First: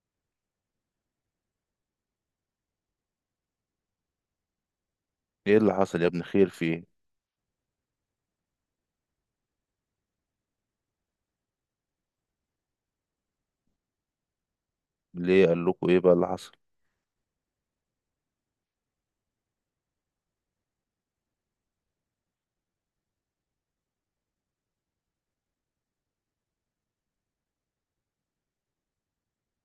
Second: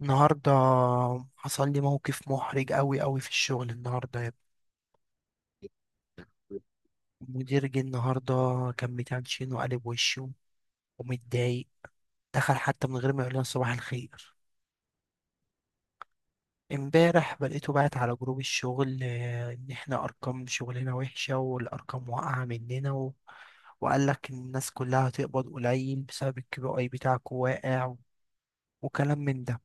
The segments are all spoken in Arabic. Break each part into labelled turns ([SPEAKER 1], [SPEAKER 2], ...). [SPEAKER 1] النهاردة حصل لي موقف محرج أوي أوي في الشغل النهاردة يا ابني.
[SPEAKER 2] ايه اللي حصل يا ابني؟ خير فيه؟
[SPEAKER 1] المدير جه النهاردة، كان متنشن وقالب وشه ومتضايق. دخل حتى من غير ما يقول لنا صباح الخير.
[SPEAKER 2] ليه؟ قال لكم ايه بقى اللي حصل؟
[SPEAKER 1] امبارح بلقيته بعت على جروب الشغل، إن احنا أرقام شغلنا وحشة والأرقام واقعة مننا وقال لك إن الناس كلها هتقبض قليل بسبب الكي بي أي بتاعكوا واقع، وكلام من ده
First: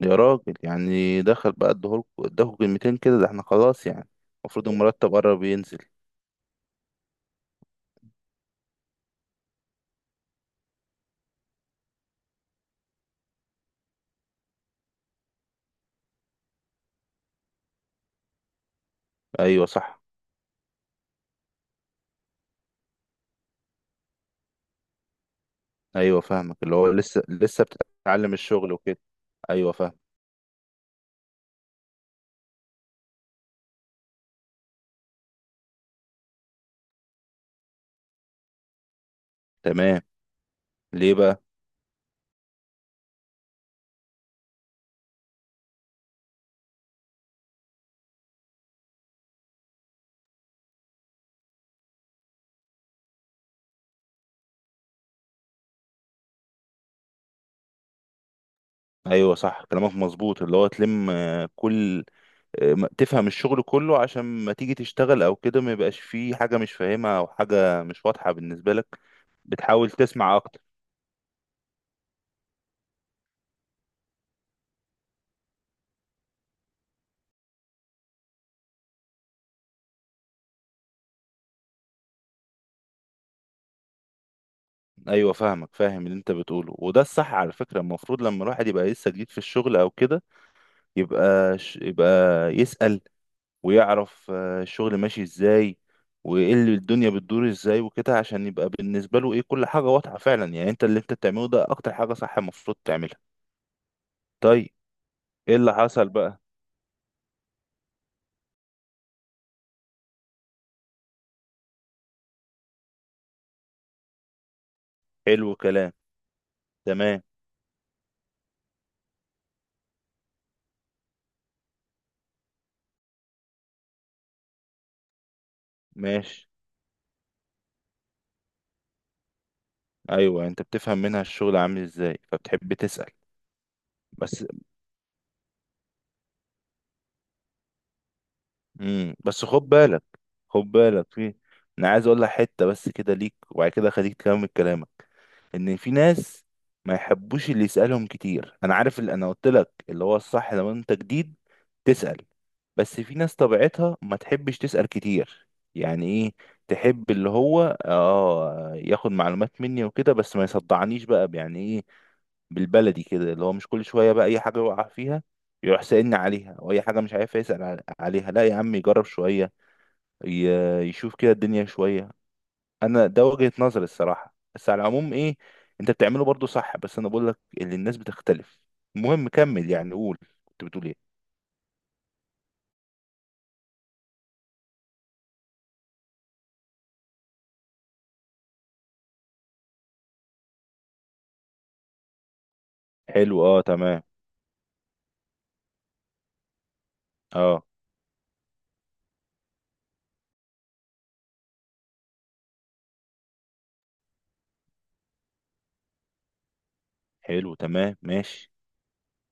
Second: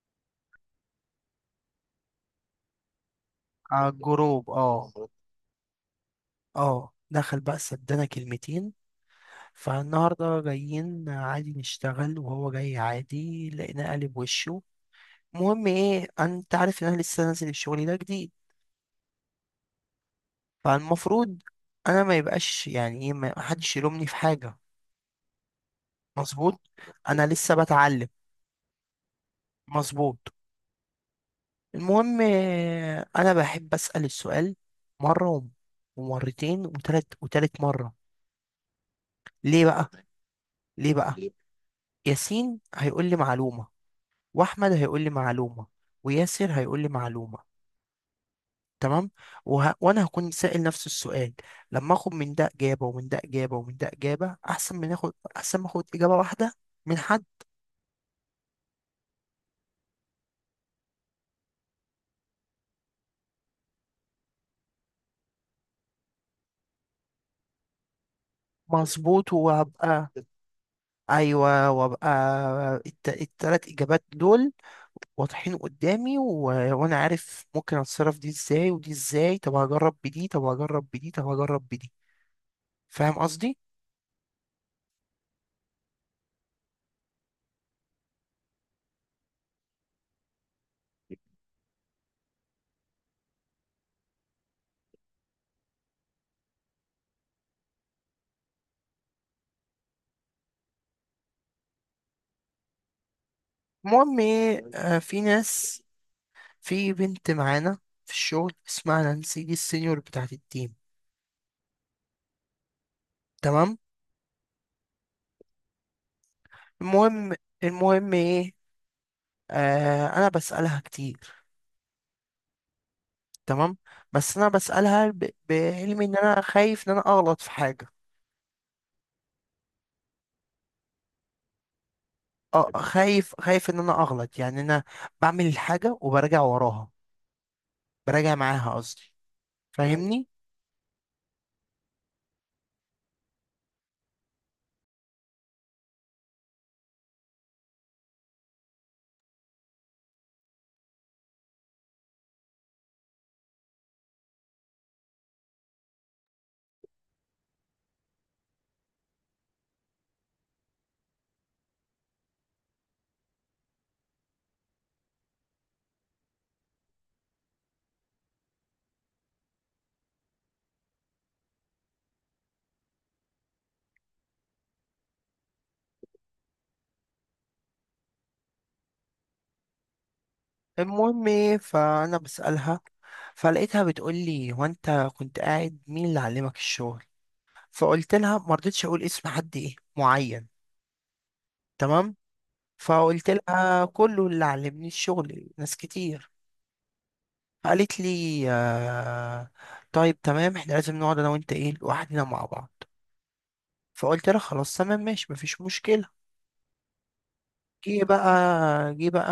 [SPEAKER 2] يا راجل، يعني دخل بقى ادهولكوا اداكوا كلمتين كده، ده احنا خلاص
[SPEAKER 1] على
[SPEAKER 2] يعني.
[SPEAKER 1] الجروب،
[SPEAKER 2] المفروض
[SPEAKER 1] اه.
[SPEAKER 2] المرتب قرب ينزل.
[SPEAKER 1] اه دخل بقى سدنا كلمتين. فالنهارده جايين عادي نشتغل، وهو جاي عادي لقيناه قالب وشه. المهم ايه، انت عارف ان انا لسه نازل الشغل ده جديد،
[SPEAKER 2] ايوه صح.
[SPEAKER 1] فالمفروض انا ما يبقاش يعني ايه، ما حدش يلومني في حاجه.
[SPEAKER 2] ايوه
[SPEAKER 1] مظبوط،
[SPEAKER 2] فاهمك، اللي هو لسه
[SPEAKER 1] انا لسه
[SPEAKER 2] لسه
[SPEAKER 1] بتعلم.
[SPEAKER 2] بتتعلم الشغل وكده. ايوه فاهم.
[SPEAKER 1] مظبوط. المهم انا بحب اسال السؤال مره ومرتين وتلت وتالت مره. ليه بقى؟
[SPEAKER 2] تمام.
[SPEAKER 1] ليه
[SPEAKER 2] ليه
[SPEAKER 1] بقى؟
[SPEAKER 2] بقى؟
[SPEAKER 1] ياسين هيقول لي معلومه، واحمد هيقول لي معلومه، وياسر هيقول لي معلومه، تمام. وانا هكون سائل نفس السؤال، لما اخد من ده اجابه ومن ده اجابه ومن ده اجابه، احسن من اخد، احسن ما اخد اجابه واحده من حد.
[SPEAKER 2] ايوه صح، كلامك مظبوط، اللي هو تلم كل، تفهم الشغل كله عشان ما تيجي تشتغل او كده ما يبقاش فيه حاجه مش فاهمها او حاجه مش واضحه بالنسبه لك.
[SPEAKER 1] مظبوط
[SPEAKER 2] بتحاول
[SPEAKER 1] وابقى،
[SPEAKER 2] تسمع اكتر.
[SPEAKER 1] ايوه وابقى التلات اجابات دول واضحين قدامي وانا عارف ممكن اتصرف دي ازاي ودي ازاي، طب هجرب بدي، طب هجرب بدي، طب هجرب بدي، فاهم قصدي.
[SPEAKER 2] ايوه فاهمك، فاهم اللي انت بتقوله، وده الصح على فكره. المفروض لما الواحد يبقى لسه جديد في الشغل او كده يبقى يسأل ويعرف الشغل ماشي ازاي وايه اللي الدنيا بتدور ازاي وكده، عشان يبقى بالنسبه له ايه كل حاجه واضحه فعلا، يعني انت اللي انت بتعمله ده اكتر حاجه صح المفروض تعملها.
[SPEAKER 1] المهم
[SPEAKER 2] طيب،
[SPEAKER 1] ايه، في
[SPEAKER 2] ايه اللي
[SPEAKER 1] ناس،
[SPEAKER 2] حصل بقى؟
[SPEAKER 1] في بنت معانا في الشغل اسمها نانسي، دي السينيور بتاعت التيم، تمام.
[SPEAKER 2] حلو كلام. تمام
[SPEAKER 1] المهم المهم ايه، آه انا بسألها كتير، تمام. بس انا بسألها بعلمي ان انا
[SPEAKER 2] ماشي.
[SPEAKER 1] خايف ان انا اغلط في حاجة.
[SPEAKER 2] ايوه انت بتفهم منها الشغل عامل ازاي
[SPEAKER 1] اه
[SPEAKER 2] فبتحب تسأل.
[SPEAKER 1] خايف، خايف ان انا اغلط،
[SPEAKER 2] بس.
[SPEAKER 1] يعني انا بعمل الحاجة وبراجع وراها، براجع معاها قصدي.
[SPEAKER 2] بس خد
[SPEAKER 1] مم.
[SPEAKER 2] بالك،
[SPEAKER 1] فاهمني؟
[SPEAKER 2] خد بالك، في، انا عايز اقول لك حته بس كده ليك وبعد كده خليك تكمل كلامك. ان في ناس ما يحبوش اللي يسالهم كتير. انا عارف اللي انا قلت لك اللي هو الصح لما انت جديد تسال، بس في ناس طبيعتها ما تحبش تسال كتير. يعني ايه؟ تحب اللي هو ياخد معلومات مني وكده بس ما يصدعنيش بقى، يعني ايه بالبلدي كده؟ اللي هو مش كل شوية بقى أي حاجة يقع فيها يروح سألني عليها، أو أي حاجة مش عارف يسأل عليها، لا يا عم يجرب شوية، يشوف كده الدنيا شوية. أنا ده وجهة نظري الصراحة، بس على العموم إيه، أنت بتعمله برضو صح، بس أنا بقول لك اللي الناس بتختلف. المهم كمل، يعني قول. كنت بتقول إيه؟
[SPEAKER 1] المهم ايه، فانا بسألها، فلقيتها بتقول لي هو انت كنت قاعد مين اللي علمك الشغل؟ فقلت لها، ما رضيتش اقول اسم حد ايه معين، تمام، فقلت
[SPEAKER 2] حلو، أه
[SPEAKER 1] لها
[SPEAKER 2] تمام.
[SPEAKER 1] كله، اللي علمني الشغل ناس كتير.
[SPEAKER 2] أه.
[SPEAKER 1] قالت لي آه، طيب تمام، احنا لازم نقعد انا وانت ايه لوحدنا مع بعض، فقلت لها خلاص تمام ماشي مفيش مشكلة.
[SPEAKER 2] حلو، تمام
[SPEAKER 1] جه بقى،
[SPEAKER 2] ماشي.
[SPEAKER 1] جه بقى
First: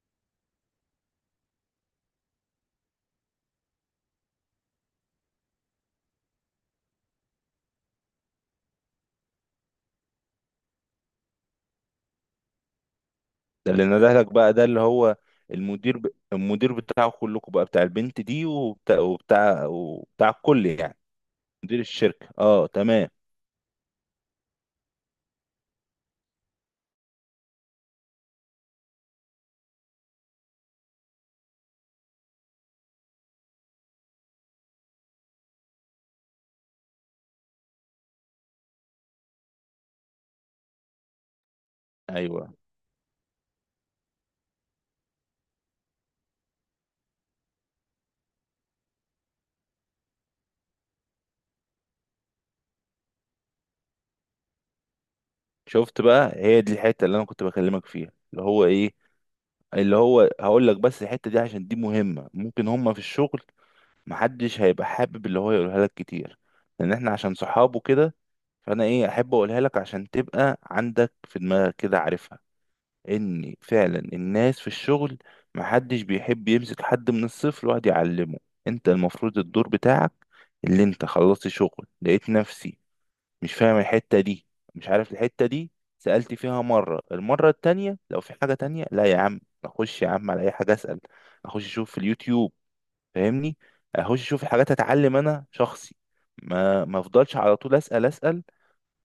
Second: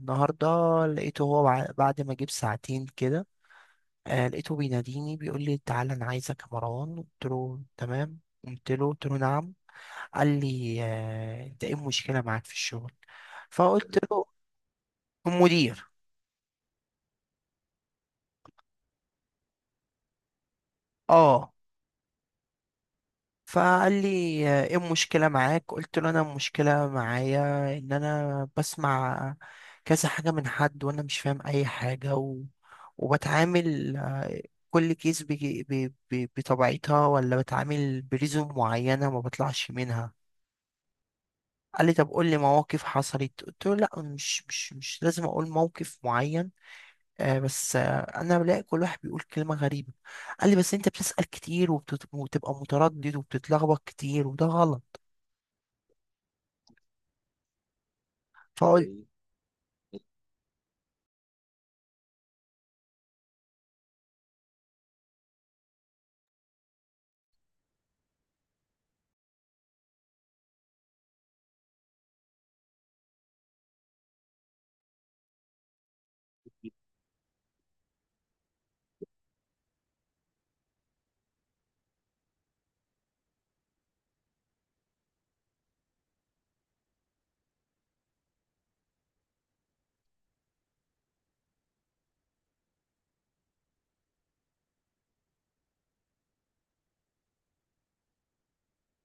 [SPEAKER 1] النهاردة، لقيته هو بعد ما جه بساعتين كده، آه لقيته بيناديني، بيقول لي تعالى انا عايزك يا مروان، قلت له تمام. قمت له قلت له نعم. قال لي آه، انت ايه المشكلة معاك في الشغل؟
[SPEAKER 2] ده اللي
[SPEAKER 1] فقلت
[SPEAKER 2] نده
[SPEAKER 1] له،
[SPEAKER 2] لك بقى، ده اللي هو
[SPEAKER 1] المدير،
[SPEAKER 2] المدير، المدير بتاعه كلكم بقى، بتاع البنت دي وبتاع وبتاع وبتاع الكل يعني.
[SPEAKER 1] اه.
[SPEAKER 2] مدير الشركة، اه تمام.
[SPEAKER 1] فقال لي ايه المشكلة معاك؟ قلت له انا المشكلة معايا ان انا بسمع كذا حاجة من حد وانا مش فاهم اي حاجة وبتعامل، كل كيس بطبيعتها، ولا بتعامل بريزم معينة ما بطلعش منها. قال لي طب قول لي
[SPEAKER 2] ايوه.
[SPEAKER 1] مواقف حصلت، قلت له لا، مش لازم اقول موقف معين، آه بس انا بلاقي كل واحد بيقول كلمة غريبة. قال لي بس انت بتسأل كتير، وبتبقى متردد وبتتلخبط كتير، وده غلط.
[SPEAKER 2] شفت بقى؟ هي دي الحتة اللي انا كنت بكلمك فيها، اللي هو
[SPEAKER 1] فهو
[SPEAKER 2] ايه، اللي هو هقول لك بس الحتة دي عشان دي مهمة. ممكن هما في الشغل محدش هيبقى حابب اللي هو يقولها لك كتير لان احنا عشان صحابه كده. فانا ايه احب اقولها لك عشان تبقى عندك في دماغك كده عارفها، ان فعلا الناس في الشغل محدش بيحب يمسك حد من الصفر ويقعد يعلمه. انت المفروض الدور بتاعك، اللي انت خلصت شغل لقيت نفسي مش فاهم الحتة دي، مش عارف الحتة دي، سألت فيها مرة، المرة التانية لو في حاجة تانية لا يا عم. أخش يا عم على أي حاجة أسأل، أخش أشوف في اليوتيوب، فاهمني؟ أخش أشوف الحاجات أتعلم أنا شخصي، ما أفضلش على طول أسأل أسأل.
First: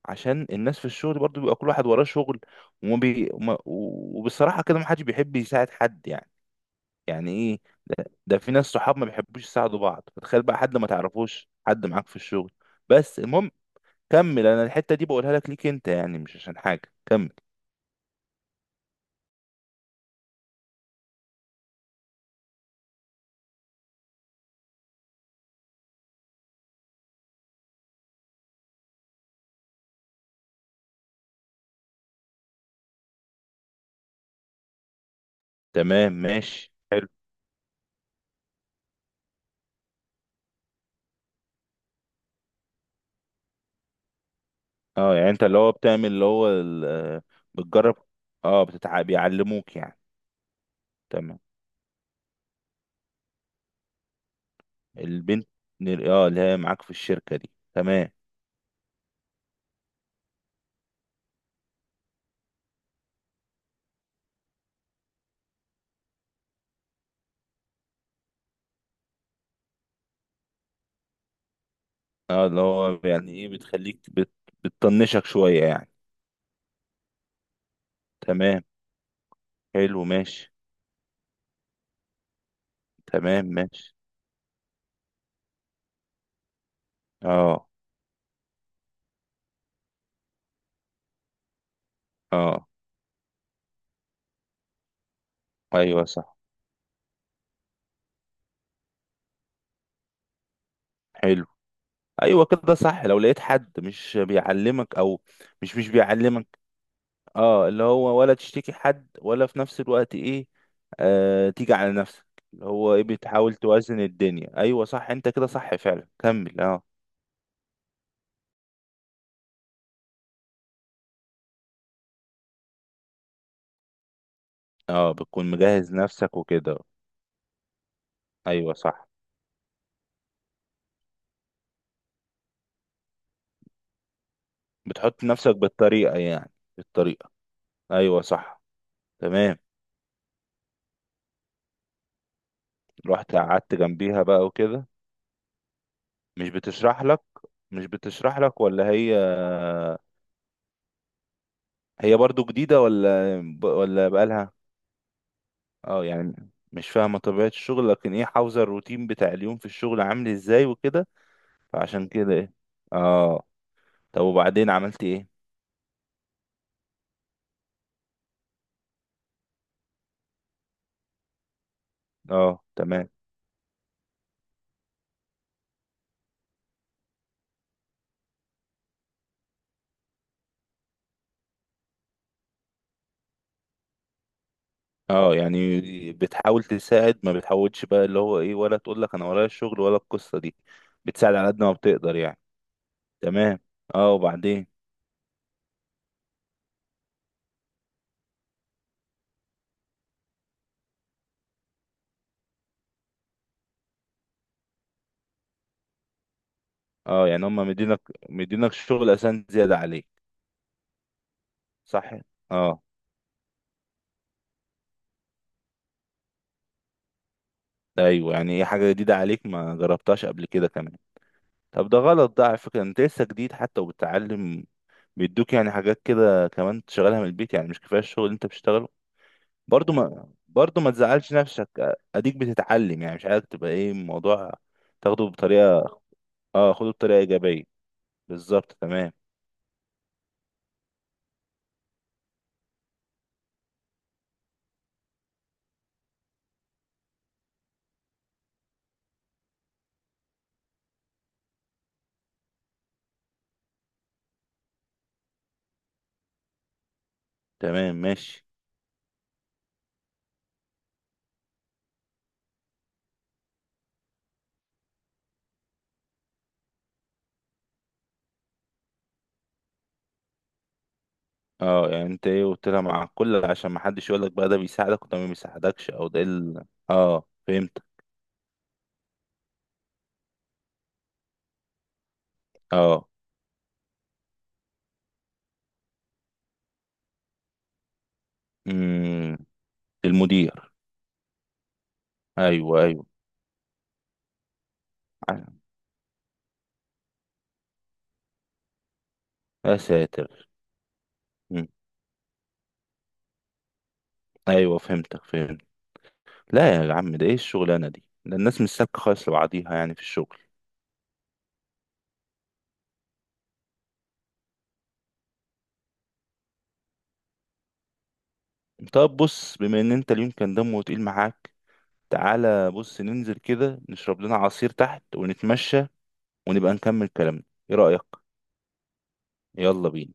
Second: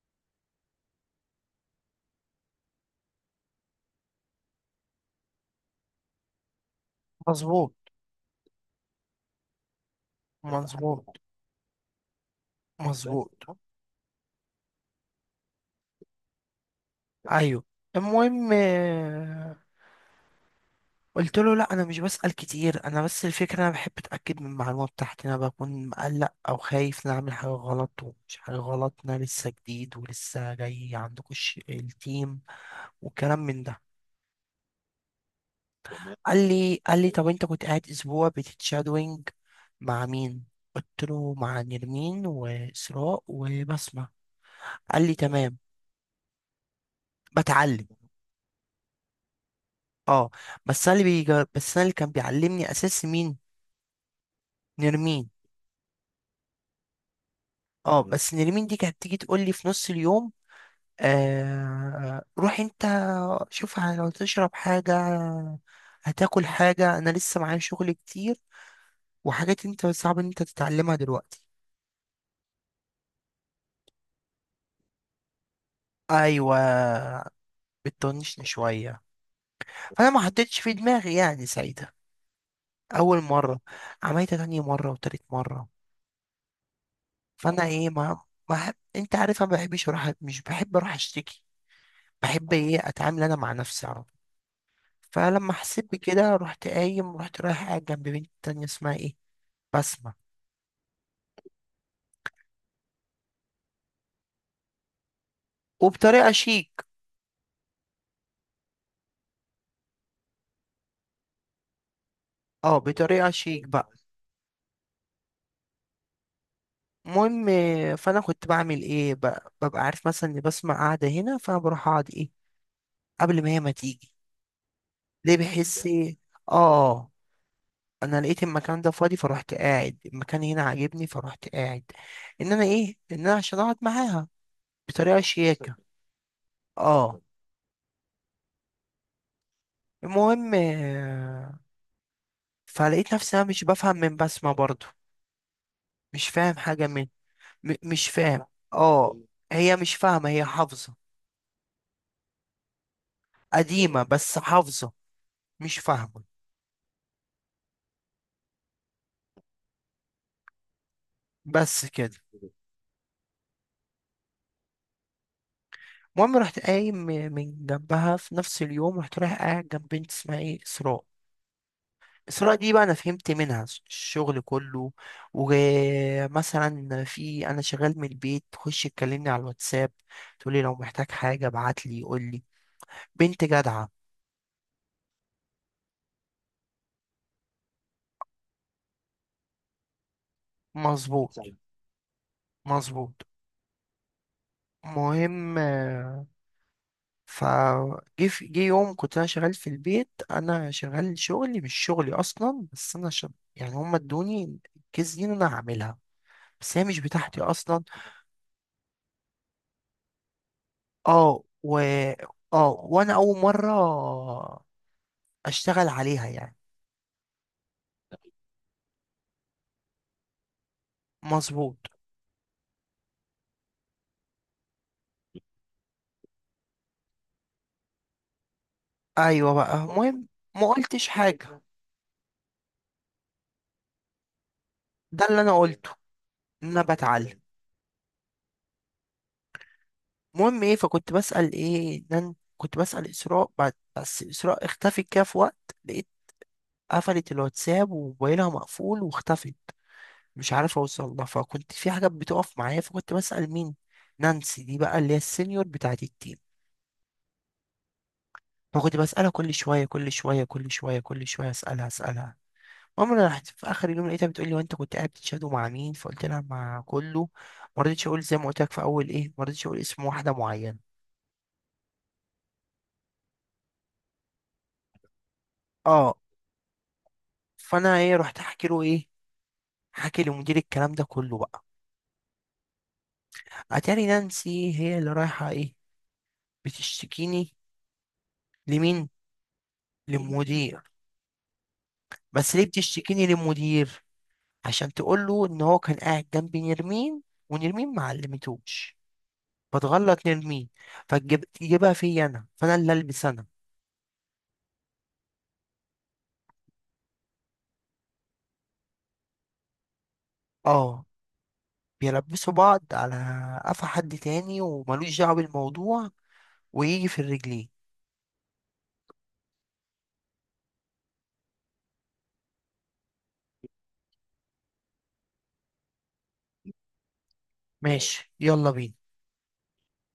[SPEAKER 2] عشان الناس في الشغل برضو بيبقى كل واحد وراه شغل، وبصراحة كده ما حدش بيحب يساعد حد، يعني يعني إيه؟
[SPEAKER 1] مظبوط،
[SPEAKER 2] ده في ناس صحاب ما بيحبوش يساعدوا بعض، فتخيل بقى حد ما
[SPEAKER 1] مظبوط،
[SPEAKER 2] تعرفوش، حد معاك في الشغل. بس
[SPEAKER 1] مظبوط،
[SPEAKER 2] المهم كمل. انا الحتة دي بقولها لك ليك انت يعني، مش عشان حاجة، كمل.
[SPEAKER 1] ايوه. المهم قلت له لا انا مش بسأل كتير، انا بس الفكره انا بحب اتاكد من المعلومه بتاعتي، انا بكون مقلق او خايف ان أنا اعمل حاجه غلط، ومش حاجه غلط إن انا لسه جديد ولسه جاي عندكم التيم، وكلام من ده.
[SPEAKER 2] تمام
[SPEAKER 1] قال
[SPEAKER 2] ماشي،
[SPEAKER 1] لي قال
[SPEAKER 2] حلو.
[SPEAKER 1] لي طب انت كنت قاعد اسبوع بتتشادوينج مع مين؟ قلت له مع نرمين واسراء وبسمة، قال لي
[SPEAKER 2] اه يعني انت اللي
[SPEAKER 1] تمام.
[SPEAKER 2] هو بتعمل اللي هو،
[SPEAKER 1] بتعلم
[SPEAKER 2] بتجرب. اه، بيعلموك يعني.
[SPEAKER 1] اه.
[SPEAKER 2] تمام.
[SPEAKER 1] بس انا اللي كان بيعلمني اساس مين؟ نرمين.
[SPEAKER 2] البنت، اه اللي هي معاك في الشركة دي،
[SPEAKER 1] اه
[SPEAKER 2] تمام.
[SPEAKER 1] بس نرمين دي كانت تيجي تقول لي في نص اليوم، روح انت، شوف لو تشرب حاجة، هتاكل حاجة، انا لسه معايا شغل كتير وحاجات انت صعب ان انت تتعلمها دلوقتي.
[SPEAKER 2] اه اللي هو يعني ايه، بتخليك بتطنشك شوية يعني.
[SPEAKER 1] ايوه، بتطنشني
[SPEAKER 2] تمام،
[SPEAKER 1] شوية.
[SPEAKER 2] حلو
[SPEAKER 1] فانا ما
[SPEAKER 2] ماشي.
[SPEAKER 1] حطيتش في دماغي يعني ساعتها اول
[SPEAKER 2] تمام
[SPEAKER 1] مرة،
[SPEAKER 2] ماشي.
[SPEAKER 1] عملتها تاني مرة وتالت مرة. فانا
[SPEAKER 2] اه.
[SPEAKER 1] ايه، ما ما أحب- انت عارف أنا ما بحبش اروح، مش بحب اروح اشتكي، بحب
[SPEAKER 2] اه.
[SPEAKER 1] ايه اتعامل انا مع نفسي على طول. فلما حسيت
[SPEAKER 2] ايوه صح.
[SPEAKER 1] بكده رحت قايم، رحت رايح قاعد جنب بنت تانية اسمها ايه، بسمة،
[SPEAKER 2] حلو. ايوه كده صح، لو لقيت حد مش بيعلمك او مش
[SPEAKER 1] وبطريقة
[SPEAKER 2] بيعلمك،
[SPEAKER 1] شيك.
[SPEAKER 2] اه اللي هو ولا تشتكي حد ولا في نفس الوقت ايه، آه تيجي على نفسك، اللي
[SPEAKER 1] اه،
[SPEAKER 2] هو ايه
[SPEAKER 1] بطريقة
[SPEAKER 2] بتحاول
[SPEAKER 1] شيك بقى.
[SPEAKER 2] توازن الدنيا. ايوه صح، انت كده صح فعلا، كمل اه.
[SPEAKER 1] المهم فانا كنت بعمل ايه بقى، ببقى عارف مثلا ان بسمة قاعدة هنا، فانا بروح اقعد ايه قبل ما هي ما تيجي،
[SPEAKER 2] اه
[SPEAKER 1] ليه؟
[SPEAKER 2] بتكون
[SPEAKER 1] بحس
[SPEAKER 2] مجهز
[SPEAKER 1] ايه،
[SPEAKER 2] نفسك وكده.
[SPEAKER 1] اه انا لقيت
[SPEAKER 2] ايوه
[SPEAKER 1] المكان ده
[SPEAKER 2] صح.
[SPEAKER 1] فاضي فروحت قاعد، المكان هنا عاجبني فروحت قاعد، ان انا ايه، ان انا عشان اقعد معاها بطريقة
[SPEAKER 2] بتحط نفسك
[SPEAKER 1] شياكة،
[SPEAKER 2] بالطريقة يعني،
[SPEAKER 1] اه.
[SPEAKER 2] بالطريقة. ايوه صح، تمام.
[SPEAKER 1] المهم، فلقيت
[SPEAKER 2] رحت
[SPEAKER 1] نفسي انا مش
[SPEAKER 2] قعدت
[SPEAKER 1] بفهم من
[SPEAKER 2] جنبيها بقى
[SPEAKER 1] بسمة برضو،
[SPEAKER 2] وكده.
[SPEAKER 1] مش
[SPEAKER 2] مش
[SPEAKER 1] فاهم حاجة
[SPEAKER 2] بتشرح
[SPEAKER 1] من،
[SPEAKER 2] لك. مش
[SPEAKER 1] مش
[SPEAKER 2] بتشرح
[SPEAKER 1] فاهم،
[SPEAKER 2] لك ولا هي.
[SPEAKER 1] اه. هي مش فاهمة، هي حافظة،
[SPEAKER 2] هي برضو جديدة ولا.
[SPEAKER 1] قديمة
[SPEAKER 2] ولا
[SPEAKER 1] بس
[SPEAKER 2] بقالها.
[SPEAKER 1] حافظة، مش
[SPEAKER 2] اه
[SPEAKER 1] فاهمة،
[SPEAKER 2] يعني مش فاهمة طبيعة الشغل لكن ايه، حافظة الروتين بتاع اليوم في الشغل عامل ازاي وكده.
[SPEAKER 1] بس
[SPEAKER 2] فعشان
[SPEAKER 1] كده.
[SPEAKER 2] كده ايه. اه. طب وبعدين عملت ايه؟
[SPEAKER 1] المهم رحت قايم من جنبها في نفس اليوم، رحت رايح قاعد جنب بنت اسمها ايه، اسراء. اسراء
[SPEAKER 2] اه
[SPEAKER 1] دي بقى انا
[SPEAKER 2] تمام.
[SPEAKER 1] فهمت منها الشغل كله، ومثلا في انا شغال من البيت تخش تكلمني على الواتساب، تقولي لو محتاج حاجة ابعت لي قول لي، بنت جدعة.
[SPEAKER 2] اه يعني بتحاول تساعد ما بتحاولش بقى اللي هو ايه، ولا تقول لك انا ورايا الشغل ولا القصة دي.
[SPEAKER 1] مظبوط،
[SPEAKER 2] بتساعد
[SPEAKER 1] صح،
[SPEAKER 2] على قد ما بتقدر يعني.
[SPEAKER 1] مظبوط.
[SPEAKER 2] تمام. اه وبعدين؟
[SPEAKER 1] مهم جه يوم كنت انا شغال في البيت، انا شغال شغلي مش شغلي اصلا، بس انا يعني هم ادوني الكيس دي إن انا هعملها، بس هي مش
[SPEAKER 2] اه
[SPEAKER 1] بتاعتي
[SPEAKER 2] يعني هم
[SPEAKER 1] اصلا.
[SPEAKER 2] مدينك، مدينك شغل اساسا زيادة عليك،
[SPEAKER 1] اه و
[SPEAKER 2] صح.
[SPEAKER 1] اه
[SPEAKER 2] اه.
[SPEAKER 1] وانا اول مره اشتغل عليها يعني.
[SPEAKER 2] ايوه يعني ايه، حاجة جديدة عليك ما جربتهاش قبل كده كمان.
[SPEAKER 1] مظبوط،
[SPEAKER 2] طب ده غلط ده على فكرة، انت لسه جديد حتى وبتتعلم، بيدوك يعني حاجات كده كمان تشغلها من البيت، يعني مش كفايه الشغل اللي انت بتشتغله.
[SPEAKER 1] ايوه بقى
[SPEAKER 2] برضو
[SPEAKER 1] المهم،
[SPEAKER 2] ما
[SPEAKER 1] ما
[SPEAKER 2] برضو ما
[SPEAKER 1] قلتش
[SPEAKER 2] تزعلش
[SPEAKER 1] حاجه،
[SPEAKER 2] نفسك، اديك بتتعلم، يعني مش عايزك تبقى ايه الموضوع، تاخده
[SPEAKER 1] ده اللي انا قلته،
[SPEAKER 2] بطريقه.
[SPEAKER 1] ان
[SPEAKER 2] اه
[SPEAKER 1] انا
[SPEAKER 2] خده بطريقه
[SPEAKER 1] بتعلم.
[SPEAKER 2] ايجابيه. بالظبط، تمام.
[SPEAKER 1] المهم ايه، فكنت بسال ايه، ان أنا كنت بسال اسراء بعد، بس اسراء اختفت كده في وقت، لقيت قفلت الواتساب وموبايلها مقفول واختفت، مش عارف اوصل لها، فكنت في حاجات بتقف معايا فكنت بسأل مين؟ نانسي دي بقى اللي هي السينيور بتاعت التيم.
[SPEAKER 2] تمام ماشي.
[SPEAKER 1] فكنت بسألها كل شوية كل شوية كل شوية كل شوية، أسألها أسألها. المهم أنا رحت في آخر اليوم لقيتها بتقول لي وأنت كنت قاعد بتشادو مع مين؟ فقلت لها مع كله، ما رضيتش أقول زي ما قلت لك في أول إيه، ما رضيتش أقول اسم واحدة معينة،
[SPEAKER 2] اه يعني انت ايه، قلت لها مع كل عشان ما حدش يقول لك بقى ده بيساعدك وده ما بيساعدكش او
[SPEAKER 1] أه.
[SPEAKER 2] ده ال... اه فهمت.
[SPEAKER 1] فأنا إيه رحت أحكي له إيه، حكي لمدير الكلام ده كله بقى.
[SPEAKER 2] اه.
[SPEAKER 1] أتاري نانسي هي اللي رايحة إيه، بتشتكيني، لمين؟
[SPEAKER 2] امم. المدير.
[SPEAKER 1] للمدير. بس ليه
[SPEAKER 2] ايوه ايوه.
[SPEAKER 1] بتشتكيني للمدير؟ عشان تقول له ان هو كان قاعد جنبي نرمين، ونرمين ما علمتوش،
[SPEAKER 2] يا
[SPEAKER 1] فتغلط
[SPEAKER 2] ساتر.
[SPEAKER 1] نرمين،
[SPEAKER 2] مم.
[SPEAKER 1] فتجيبها فيا انا، فانا اللي البس انا.
[SPEAKER 2] ايوه فهمتك، فهمت. لا يا عم، ده ايه الشغلانه دي، ده الناس مش سابكه خالص لبعضيها يعني في الشغل.
[SPEAKER 1] اه، بيلبسوا بعض على قفا حد تاني وملوش دعوه بالموضوع، ويجي في الرجلين.
[SPEAKER 2] طب بص، بما ان انت اليوم كان دمه تقيل معاك، تعالى بص ننزل كده نشرب لنا عصير تحت ونتمشى ونبقى نكمل كلامنا. ايه رايك؟
[SPEAKER 1] ماشي، يلا بينا.
[SPEAKER 2] يلا بينا.